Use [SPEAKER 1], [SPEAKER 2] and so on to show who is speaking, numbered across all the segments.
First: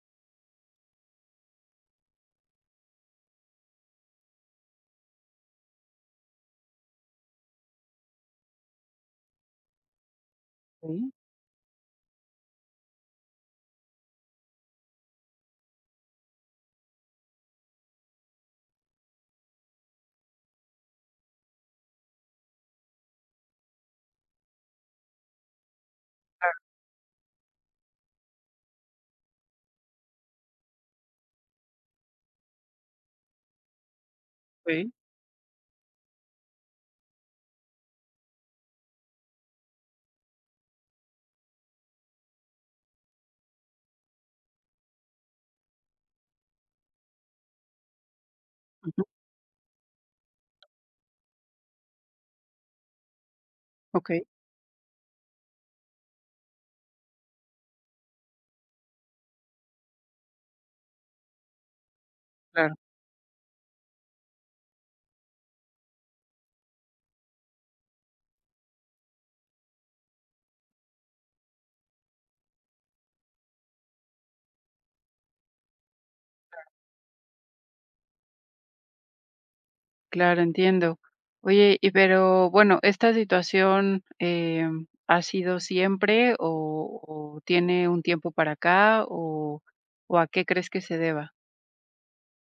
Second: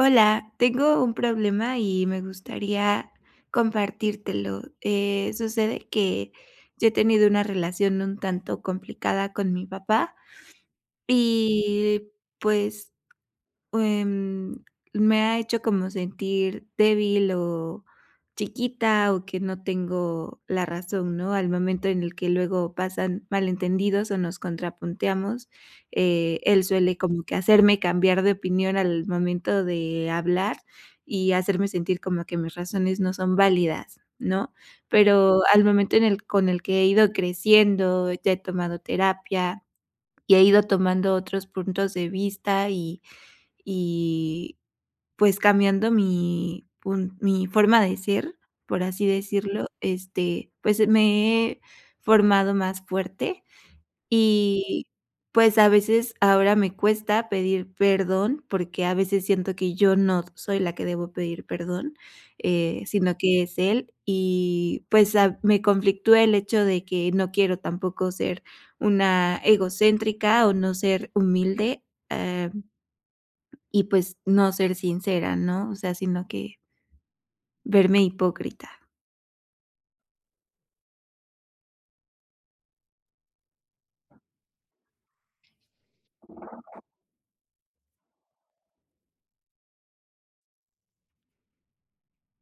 [SPEAKER 1] Hola, tengo un problema y me gustaría compartírtelo. Sucede que yo he tenido una relación un tanto complicada con mi papá
[SPEAKER 2] Okey,
[SPEAKER 1] y pues Em, me ha hecho como sentir débil o chiquita o que no tengo la razón, ¿no? Al momento en el que luego pasan malentendidos o nos contrapunteamos, él suele como que hacerme cambiar de opinión al momento de hablar y hacerme sentir como que mis razones no son válidas, ¿no?
[SPEAKER 2] okey,
[SPEAKER 1] Pero al momento en el con el que he ido creciendo, ya he tomado terapia y he ido tomando otros puntos de vista y pues, cambiando mi forma de ser, por
[SPEAKER 2] ujú,
[SPEAKER 1] así decirlo, este, pues, me he formado más fuerte
[SPEAKER 2] okey,
[SPEAKER 1] y, pues, a veces ahora me cuesta pedir perdón, porque a veces siento que yo no soy la que debo pedir perdón,
[SPEAKER 2] claro,
[SPEAKER 1] sino que es él. Y, pues, me conflictúa el hecho de que no quiero tampoco ser una egocéntrica o no ser humilde, eh y pues no ser sincera, ¿no? O sea, sino que verme hipócrita.
[SPEAKER 2] claro, entiendo. Oye, y pero bueno, ¿esta situación, ha sido siempre o tiene un tiempo para acá o a qué crees que se deba?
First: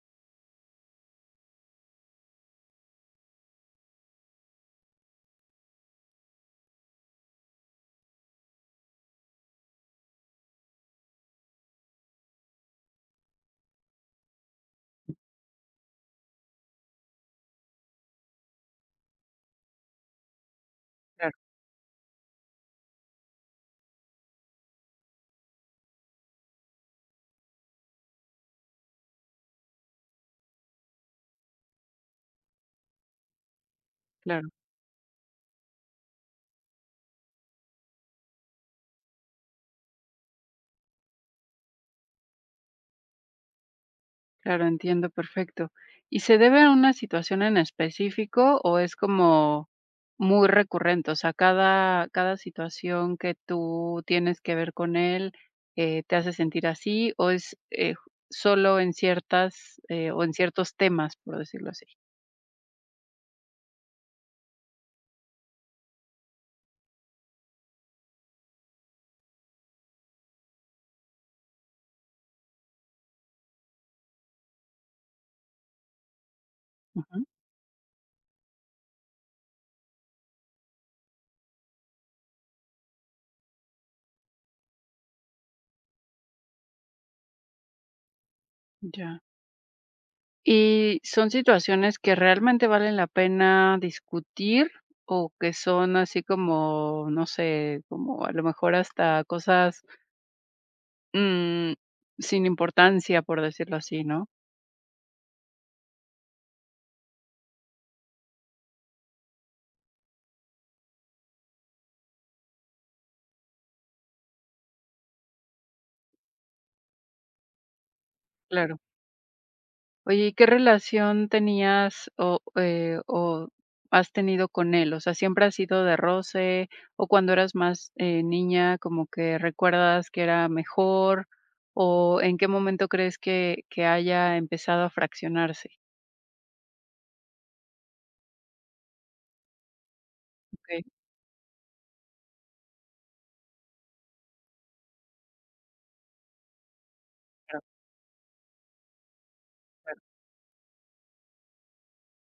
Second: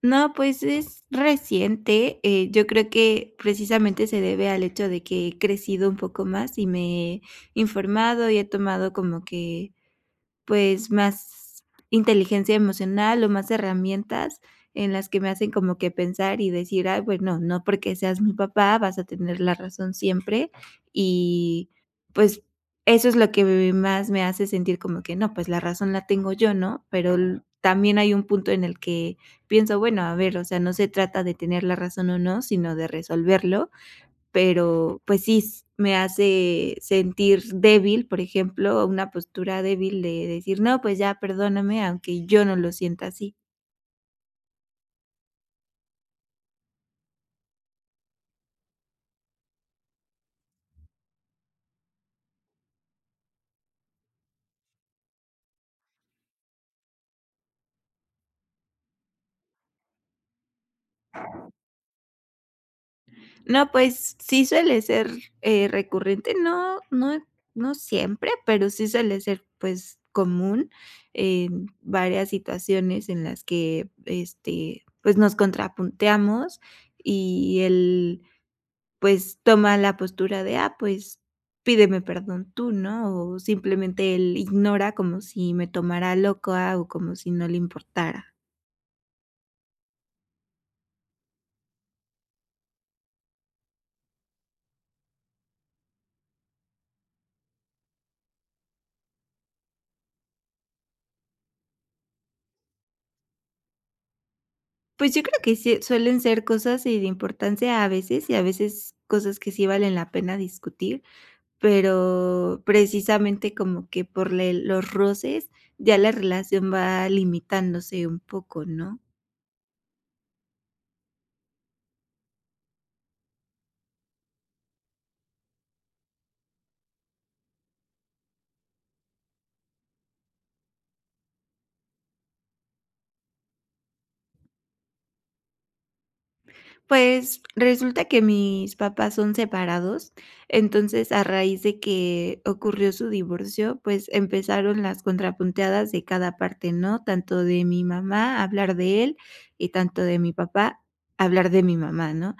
[SPEAKER 1] No, pues es reciente, yo creo que precisamente se debe al hecho de que he crecido un poco más y me he informado y he tomado como que pues, más inteligencia emocional o más herramientas en las que me hacen como que pensar y decir: "Ay, bueno, no porque seas mi papá vas a tener la razón siempre".
[SPEAKER 2] Claro,
[SPEAKER 1] Y, pues, eso es lo que más me hace sentir como que no, pues, la razón la tengo yo, ¿no? Pero l también hay un punto en el que pienso: "Bueno, a ver, o sea, no se trata de tener la razón o no, sino de resolverlo".
[SPEAKER 2] claro.
[SPEAKER 1] Pero, pues sí, s me hace sentir débil, por ejemplo, una postura débil de decir: "No, pues ya, perdóname", aunque yo no lo sienta así.
[SPEAKER 2] Claro, entiendo, perfecto. ¿Y se debe a una situación en específico o es como muy recurrente? O sea, cada situación que tú tienes que ver con él te hace sentir así o es solo en ciertas o en ciertos temas, por decirlo así.
[SPEAKER 1] No, pues sí suele ser, recurrente, no siempre, pero sí suele ser, pues, común en varias situaciones en las que, este, pues, nos contrapunteamos
[SPEAKER 2] Ujú,
[SPEAKER 1] y el pues, toma la postura de: "Ah, pues, pídeme perdón tú", ¿no? O simplemente él ignora como si me tomara loca o como si no le importara.
[SPEAKER 2] ya. ¿Y son situaciones que realmente valen la pena discutir o que son así como, no sé, como a lo mejor hasta cosas Mm, sin importancia, por decirlo así, ¿no?
[SPEAKER 1] Pues, yo creo que sí suelen ser cosas, de importancia a veces, y a veces cosas que sí valen la pena discutir, pero precisamente como que por le los roces ya la relación va limitándose un poco,
[SPEAKER 2] Claro.
[SPEAKER 1] ¿no?
[SPEAKER 2] Oye, ¿y qué relación tenías o has tenido con él? O sea, ¿siempre has sido de roce? ¿O cuando eras más niña, como que recuerdas que era mejor? ¿O en qué momento crees que haya empezado a fraccionarse?
[SPEAKER 1] Pues, resulta que mis papás son separados,
[SPEAKER 2] Ok,
[SPEAKER 1] entonces, a raíz de que ocurrió su divorcio, pues, empezaron las contrapunteadas de cada parte, ¿no? Tanto de
[SPEAKER 2] claro,
[SPEAKER 1] mi mamá, hablar de él, y tanto
[SPEAKER 2] claro,
[SPEAKER 1] de mi papá, hablar de mi mamá, ¿no?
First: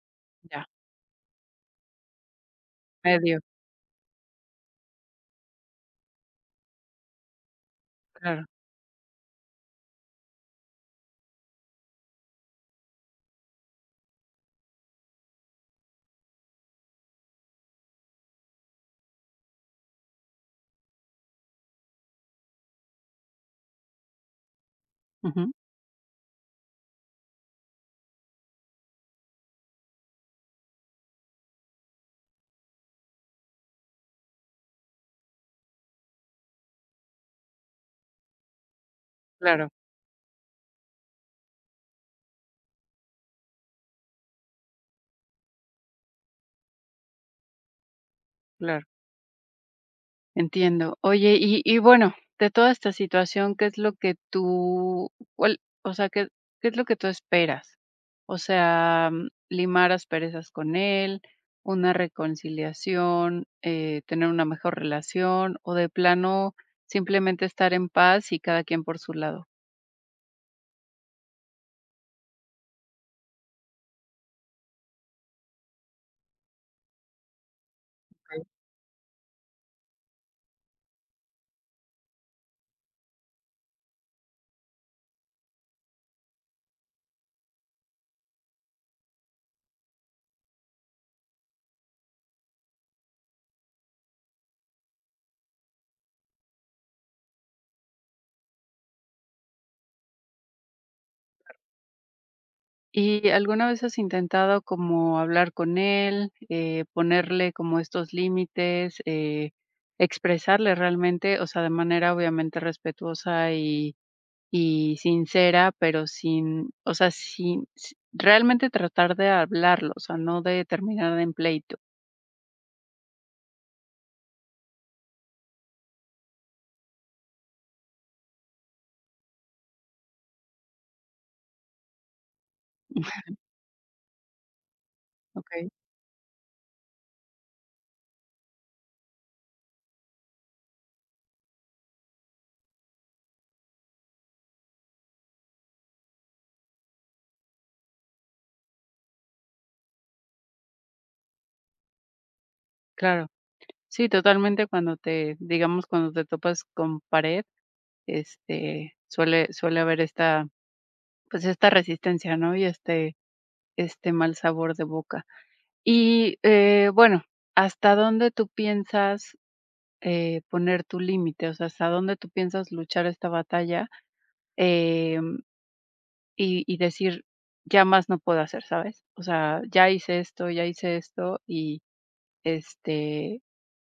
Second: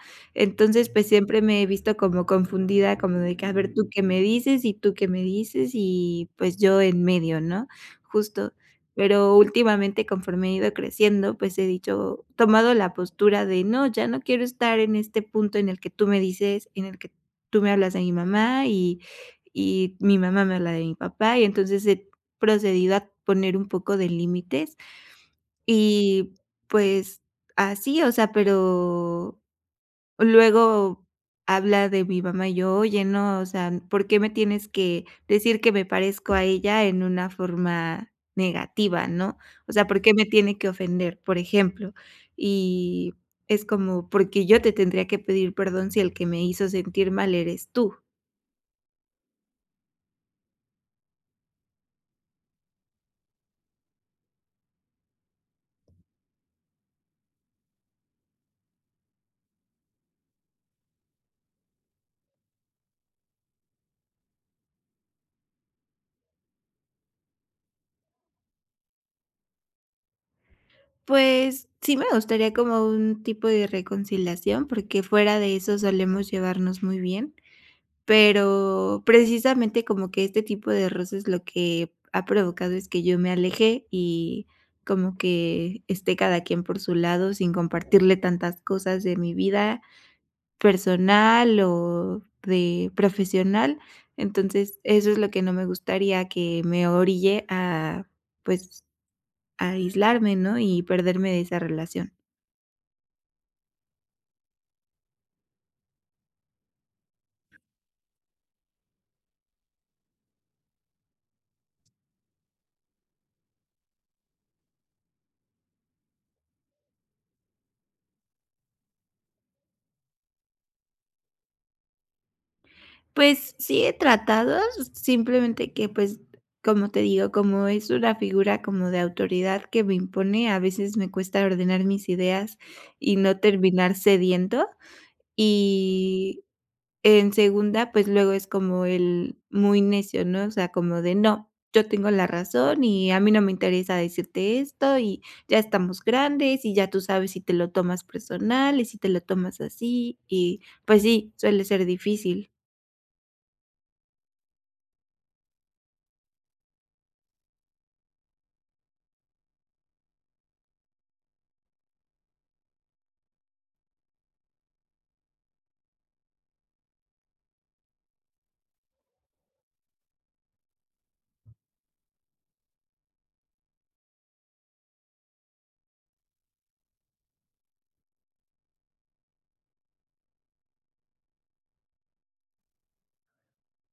[SPEAKER 2] ya,
[SPEAKER 1] Entonces, pues, siempre me he visto como confundida, como de
[SPEAKER 2] medio,
[SPEAKER 1] que: "A ver, tú qué me dices, y tú qué me dices", y, pues, yo en medio, ¿no?
[SPEAKER 2] claro,
[SPEAKER 1] Justo. Pero últimamente, conforme he ido creciendo, pues he dicho tomado la postura de no, ya no quiero estar en este punto en el que tú me dices, en el que tú me hablas de mi mamá y mi mamá me habla de mi papá, y entonces he procedido a poner un poco de límites
[SPEAKER 2] ujú,
[SPEAKER 1] y, pues, así, o sea, pero luego habla de mi mamá y yo, oye, no, o sea, ¿por qué me tienes que decir que me parezco a ella en una forma negativa, no?
[SPEAKER 2] claro,
[SPEAKER 1] O sea, ¿por qué me tiene que ofender, por ejemplo? Y es como, ¿porque yo te tendría que pedir perdón si el que me hizo sentir mal eres tú?
[SPEAKER 2] claro. Entiendo. Oye, y bueno, de toda esta situación, ¿qué es lo que tú cuál o sea, qué qué es lo que tú esperas? O sea, mm, limar asperezas con él, una reconciliación, tener una mejor relación, o de plano, simplemente estar en paz y cada quien por su lado.
[SPEAKER 1] Pues sí me gustaría como un tipo de reconciliación, porque fuera de eso solemos llevarnos muy bien. Pero precisamente como que este tipo de roces lo que ha provocado es que yo me alejé y como que esté cada quien por su lado sin compartirle tantas cosas de mi vida personal o de profesional. Entonces, eso es lo que no me gustaría que me orille a, pues, a aislarme, ¿no? Y perderme de esa relación.
[SPEAKER 2] ¿Y alguna vez has intentado como hablar con él, ponerle como estos límites, expresarle realmente, o sea, de manera obviamente respetuosa y sincera, pero sin, o sea, sin s- realmente tratar de hablarlo, o sea, no de terminar en pleito?
[SPEAKER 1] Pues sí he tratado, simplemente que, pues, como te digo, como es una figura como de autoridad que me impone, a veces me cuesta ordenar mis ideas y no terminar cediendo.
[SPEAKER 2] Okay,
[SPEAKER 1] Y en segunda, pues luego es como el muy necio, ¿no? O sea, como de: "No, yo tengo la razón y a mí no me interesa decirte esto, y ya estamos grandes, y ya tú sabes si te lo tomas personal y si te lo tomas así", y pues sí, suele ser difícil.
[SPEAKER 2] claro. Sí, totalmente cuando te, digamos, cuando te topas con pared, este, suele haber esta, pues esta resistencia, ¿no? Y este mal sabor de boca. Y, bueno, ¿hasta dónde tú piensas, poner tu límite? O sea, ¿hasta dónde tú piensas luchar esta batalla, em, y decir: "Ya más no puedo hacer", ¿sabes? O sea, ya hice esto y, este,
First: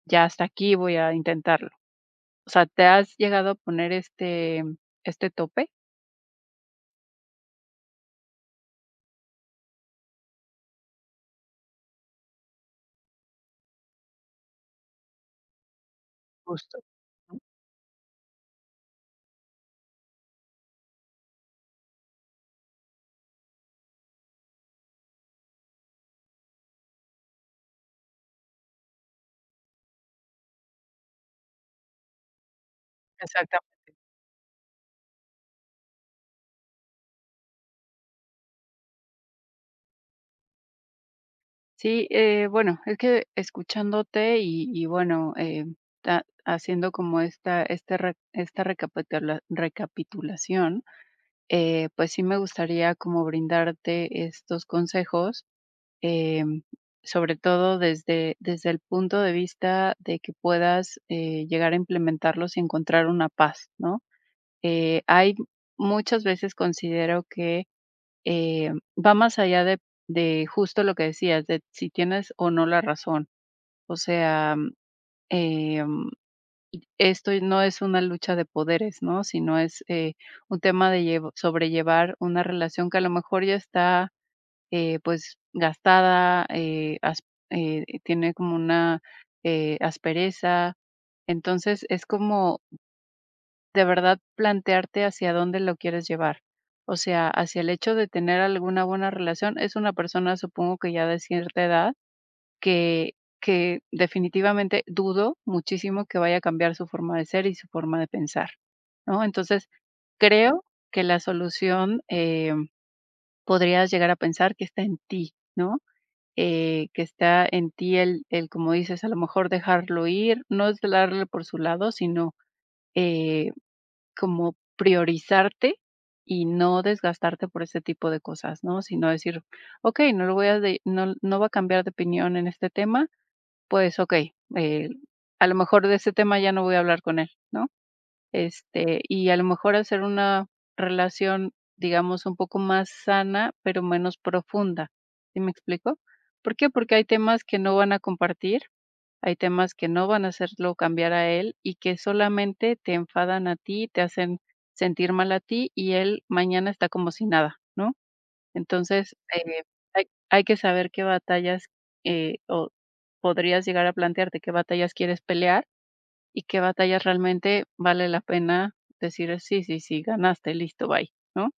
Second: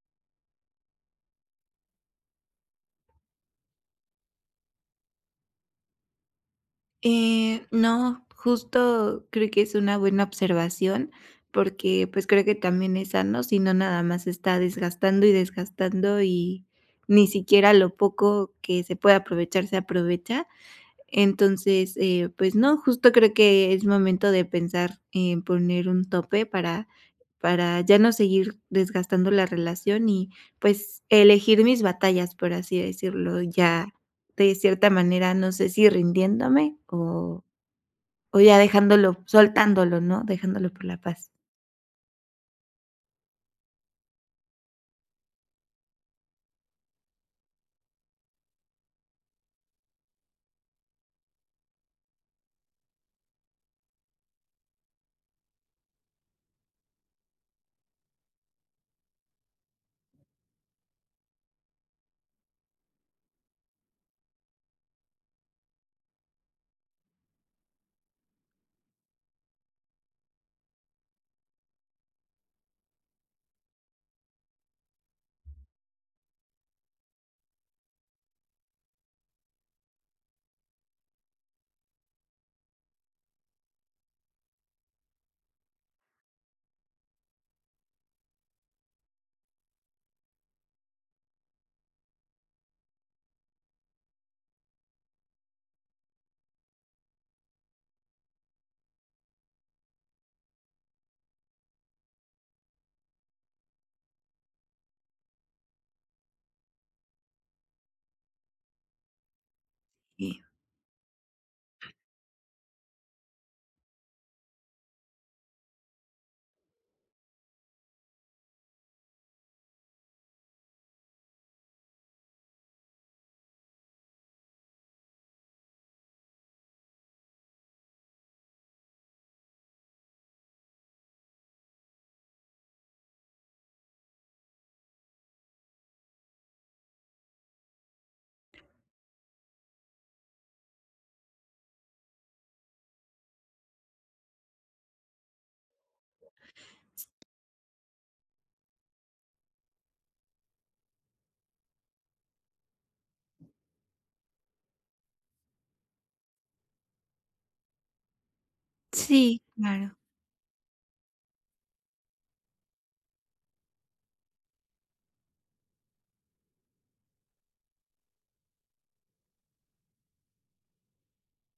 [SPEAKER 2] ya hasta aquí voy a intentarlo. O sea, ¿te has llegado a poner este este tope?
[SPEAKER 1] No, justo creo que es una buena observación, porque pues creo que también es sano, si no nada más está desgastando y desgastando y
[SPEAKER 2] Justo.
[SPEAKER 1] ni
[SPEAKER 2] Ujú.
[SPEAKER 1] siquiera lo poco que se puede aprovechar se aprovecha. Entonces, pues no, justo creo que es momento de pensar en poner un tope para ya no seguir desgastando la relación y, pues, elegir mis batallas, por así decirlo,
[SPEAKER 2] Exactamente.
[SPEAKER 1] ya de cierta manera, no sé si rindiéndome o ya dejándolo soltándolo, ¿no? Dejándolo por la paz.
[SPEAKER 2] Sí, bueno, es que escuchándote y bueno, ta haciendo como esta este re esta recapitula recapitulación, pues sí me gustaría como brindarte estos consejos em, sobre todo desde el punto de vista de que puedas llegar a implementarlos y encontrar una paz, ¿no? Hay muchas veces considero que va más allá de justo lo que decías, de si tienes o no la razón. O sea, em, esto no es una lucha de poderes, ¿no? Sino es un tema de sobrellevar una relación que a lo mejor ya está pues, gastada, as tiene como una, aspereza. Entonces, es como de verdad plantearte hacia dónde lo quieres llevar. O sea, hacia el hecho de tener alguna buena relación. Es una persona, supongo que ya de cierta edad, que que definitivamente dudo muchísimo que vaya a cambiar su forma de ser y su forma de pensar, ¿no? Entonces,
[SPEAKER 1] Sí,
[SPEAKER 2] creo que la solución, podrías llegar a pensar que está en ti, ¿no? Que está en ti el, como dices, a lo mejor dejarlo ir, no es darle por su lado, sino, eh, como priorizarte y no desgastarte por ese tipo de cosas, ¿no? Sino decir: "Okey, no lo voy a de no no va a cambiar de opinión en este tema, pues okey, a lo mejor de ese tema ya no voy a hablar con él", ¿no? Este, y a lo mejor hacer una relación, digamos, un poco más sana, pero menos profunda, ¿sí me explico? ¿Por qué? Porque hay temas que no van a compartir, hay temas que no van a hacerlo cambiar a él y que solamente te enfadan a ti, te hacen sentir mal a ti y él mañana está como si nada, ¿no? Entonces,
[SPEAKER 1] sí, claro.
[SPEAKER 2] hay hay que saber qué batallas, o podrías llegar a plantearte qué batallas quieres pelear y qué batallas realmente vale la pena decir: "Sí, sí, sí, ganaste, listo, bye", ¿no?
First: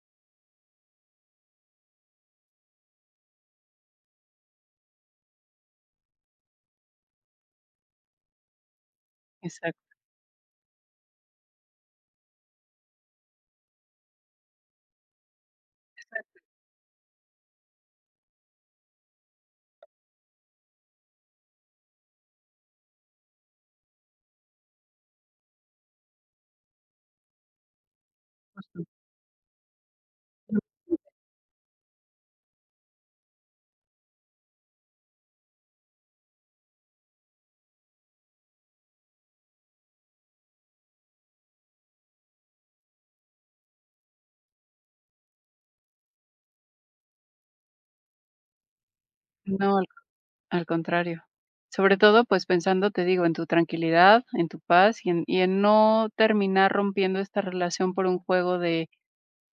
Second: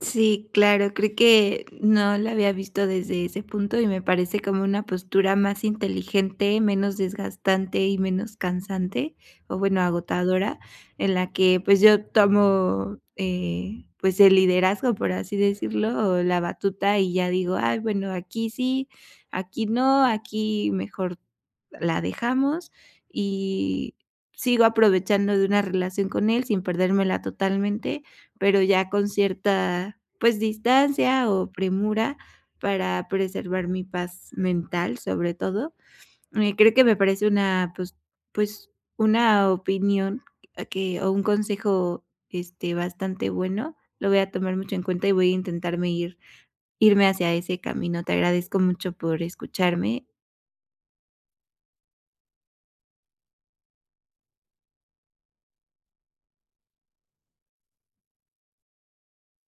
[SPEAKER 1] Sí, claro, creo que no la había visto desde ese punto y me parece como una postura más inteligente, menos desgastante y menos cansante, o bueno,
[SPEAKER 2] Exacto.
[SPEAKER 1] agotadora, en la que pues yo tomo pues el liderazgo, por así decirlo, o la batuta y ya digo, ay, bueno, aquí sí, aquí no, aquí mejor la dejamos y sigo aprovechando de una relación con él sin perdérmela totalmente pero ya con cierta, pues, distancia o premura para preservar mi paz mental, sobre todo. Creo que me parece una, pues una opinión que o un consejo, este, bastante bueno. Lo voy a tomar mucho en cuenta y voy a intentarme ir irme hacia ese camino. Te agradezco mucho por
[SPEAKER 2] No, al
[SPEAKER 1] escucharme.
[SPEAKER 2] al contrario. Sobre todo, pues, pensando, te digo, en tu tranquilidad, en tu paz y en no terminar rompiendo esta relación por un juego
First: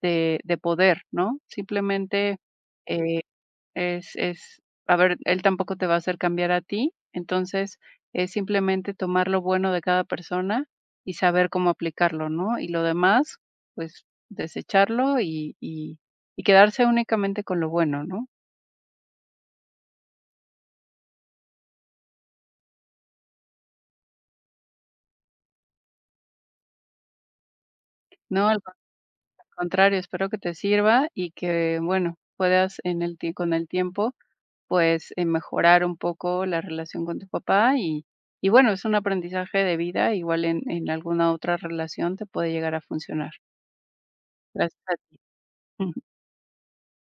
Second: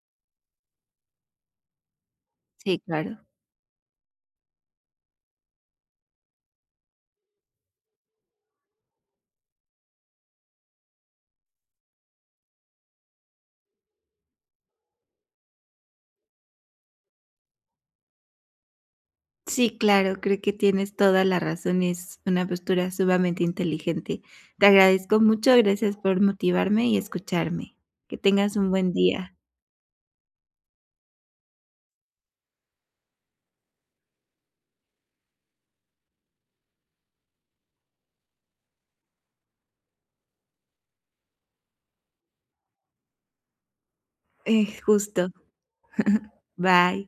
[SPEAKER 2] de poder, ¿no? Simplemente,
[SPEAKER 1] Sí,
[SPEAKER 2] eh.
[SPEAKER 1] claro.
[SPEAKER 2] Es a ver, él tampoco te va a hacer cambiar a ti, entonces, es simplemente tomar lo bueno de cada persona y saber cómo aplicarlo, ¿no? Y lo demás, pues, desecharlo y quedarse únicamente con lo bueno, ¿no?
[SPEAKER 1] Sí, claro, creo que tienes toda la razón, es una postura sumamente inteligente. Te agradezco mucho, gracias por motivarme y escucharme. Que
[SPEAKER 2] No,
[SPEAKER 1] tengas
[SPEAKER 2] al
[SPEAKER 1] un buen día.
[SPEAKER 2] contrario, espero que te sirva y que, bueno, puedas en el tie con el tiempo, pues, mejorar un poco la relación con tu papá y bueno, es un aprendizaje de vida, igual en alguna otra relación te puede llegar a funcionar. Gracias a ti.
[SPEAKER 1] Justo.
[SPEAKER 2] Ujú.
[SPEAKER 1] Bye.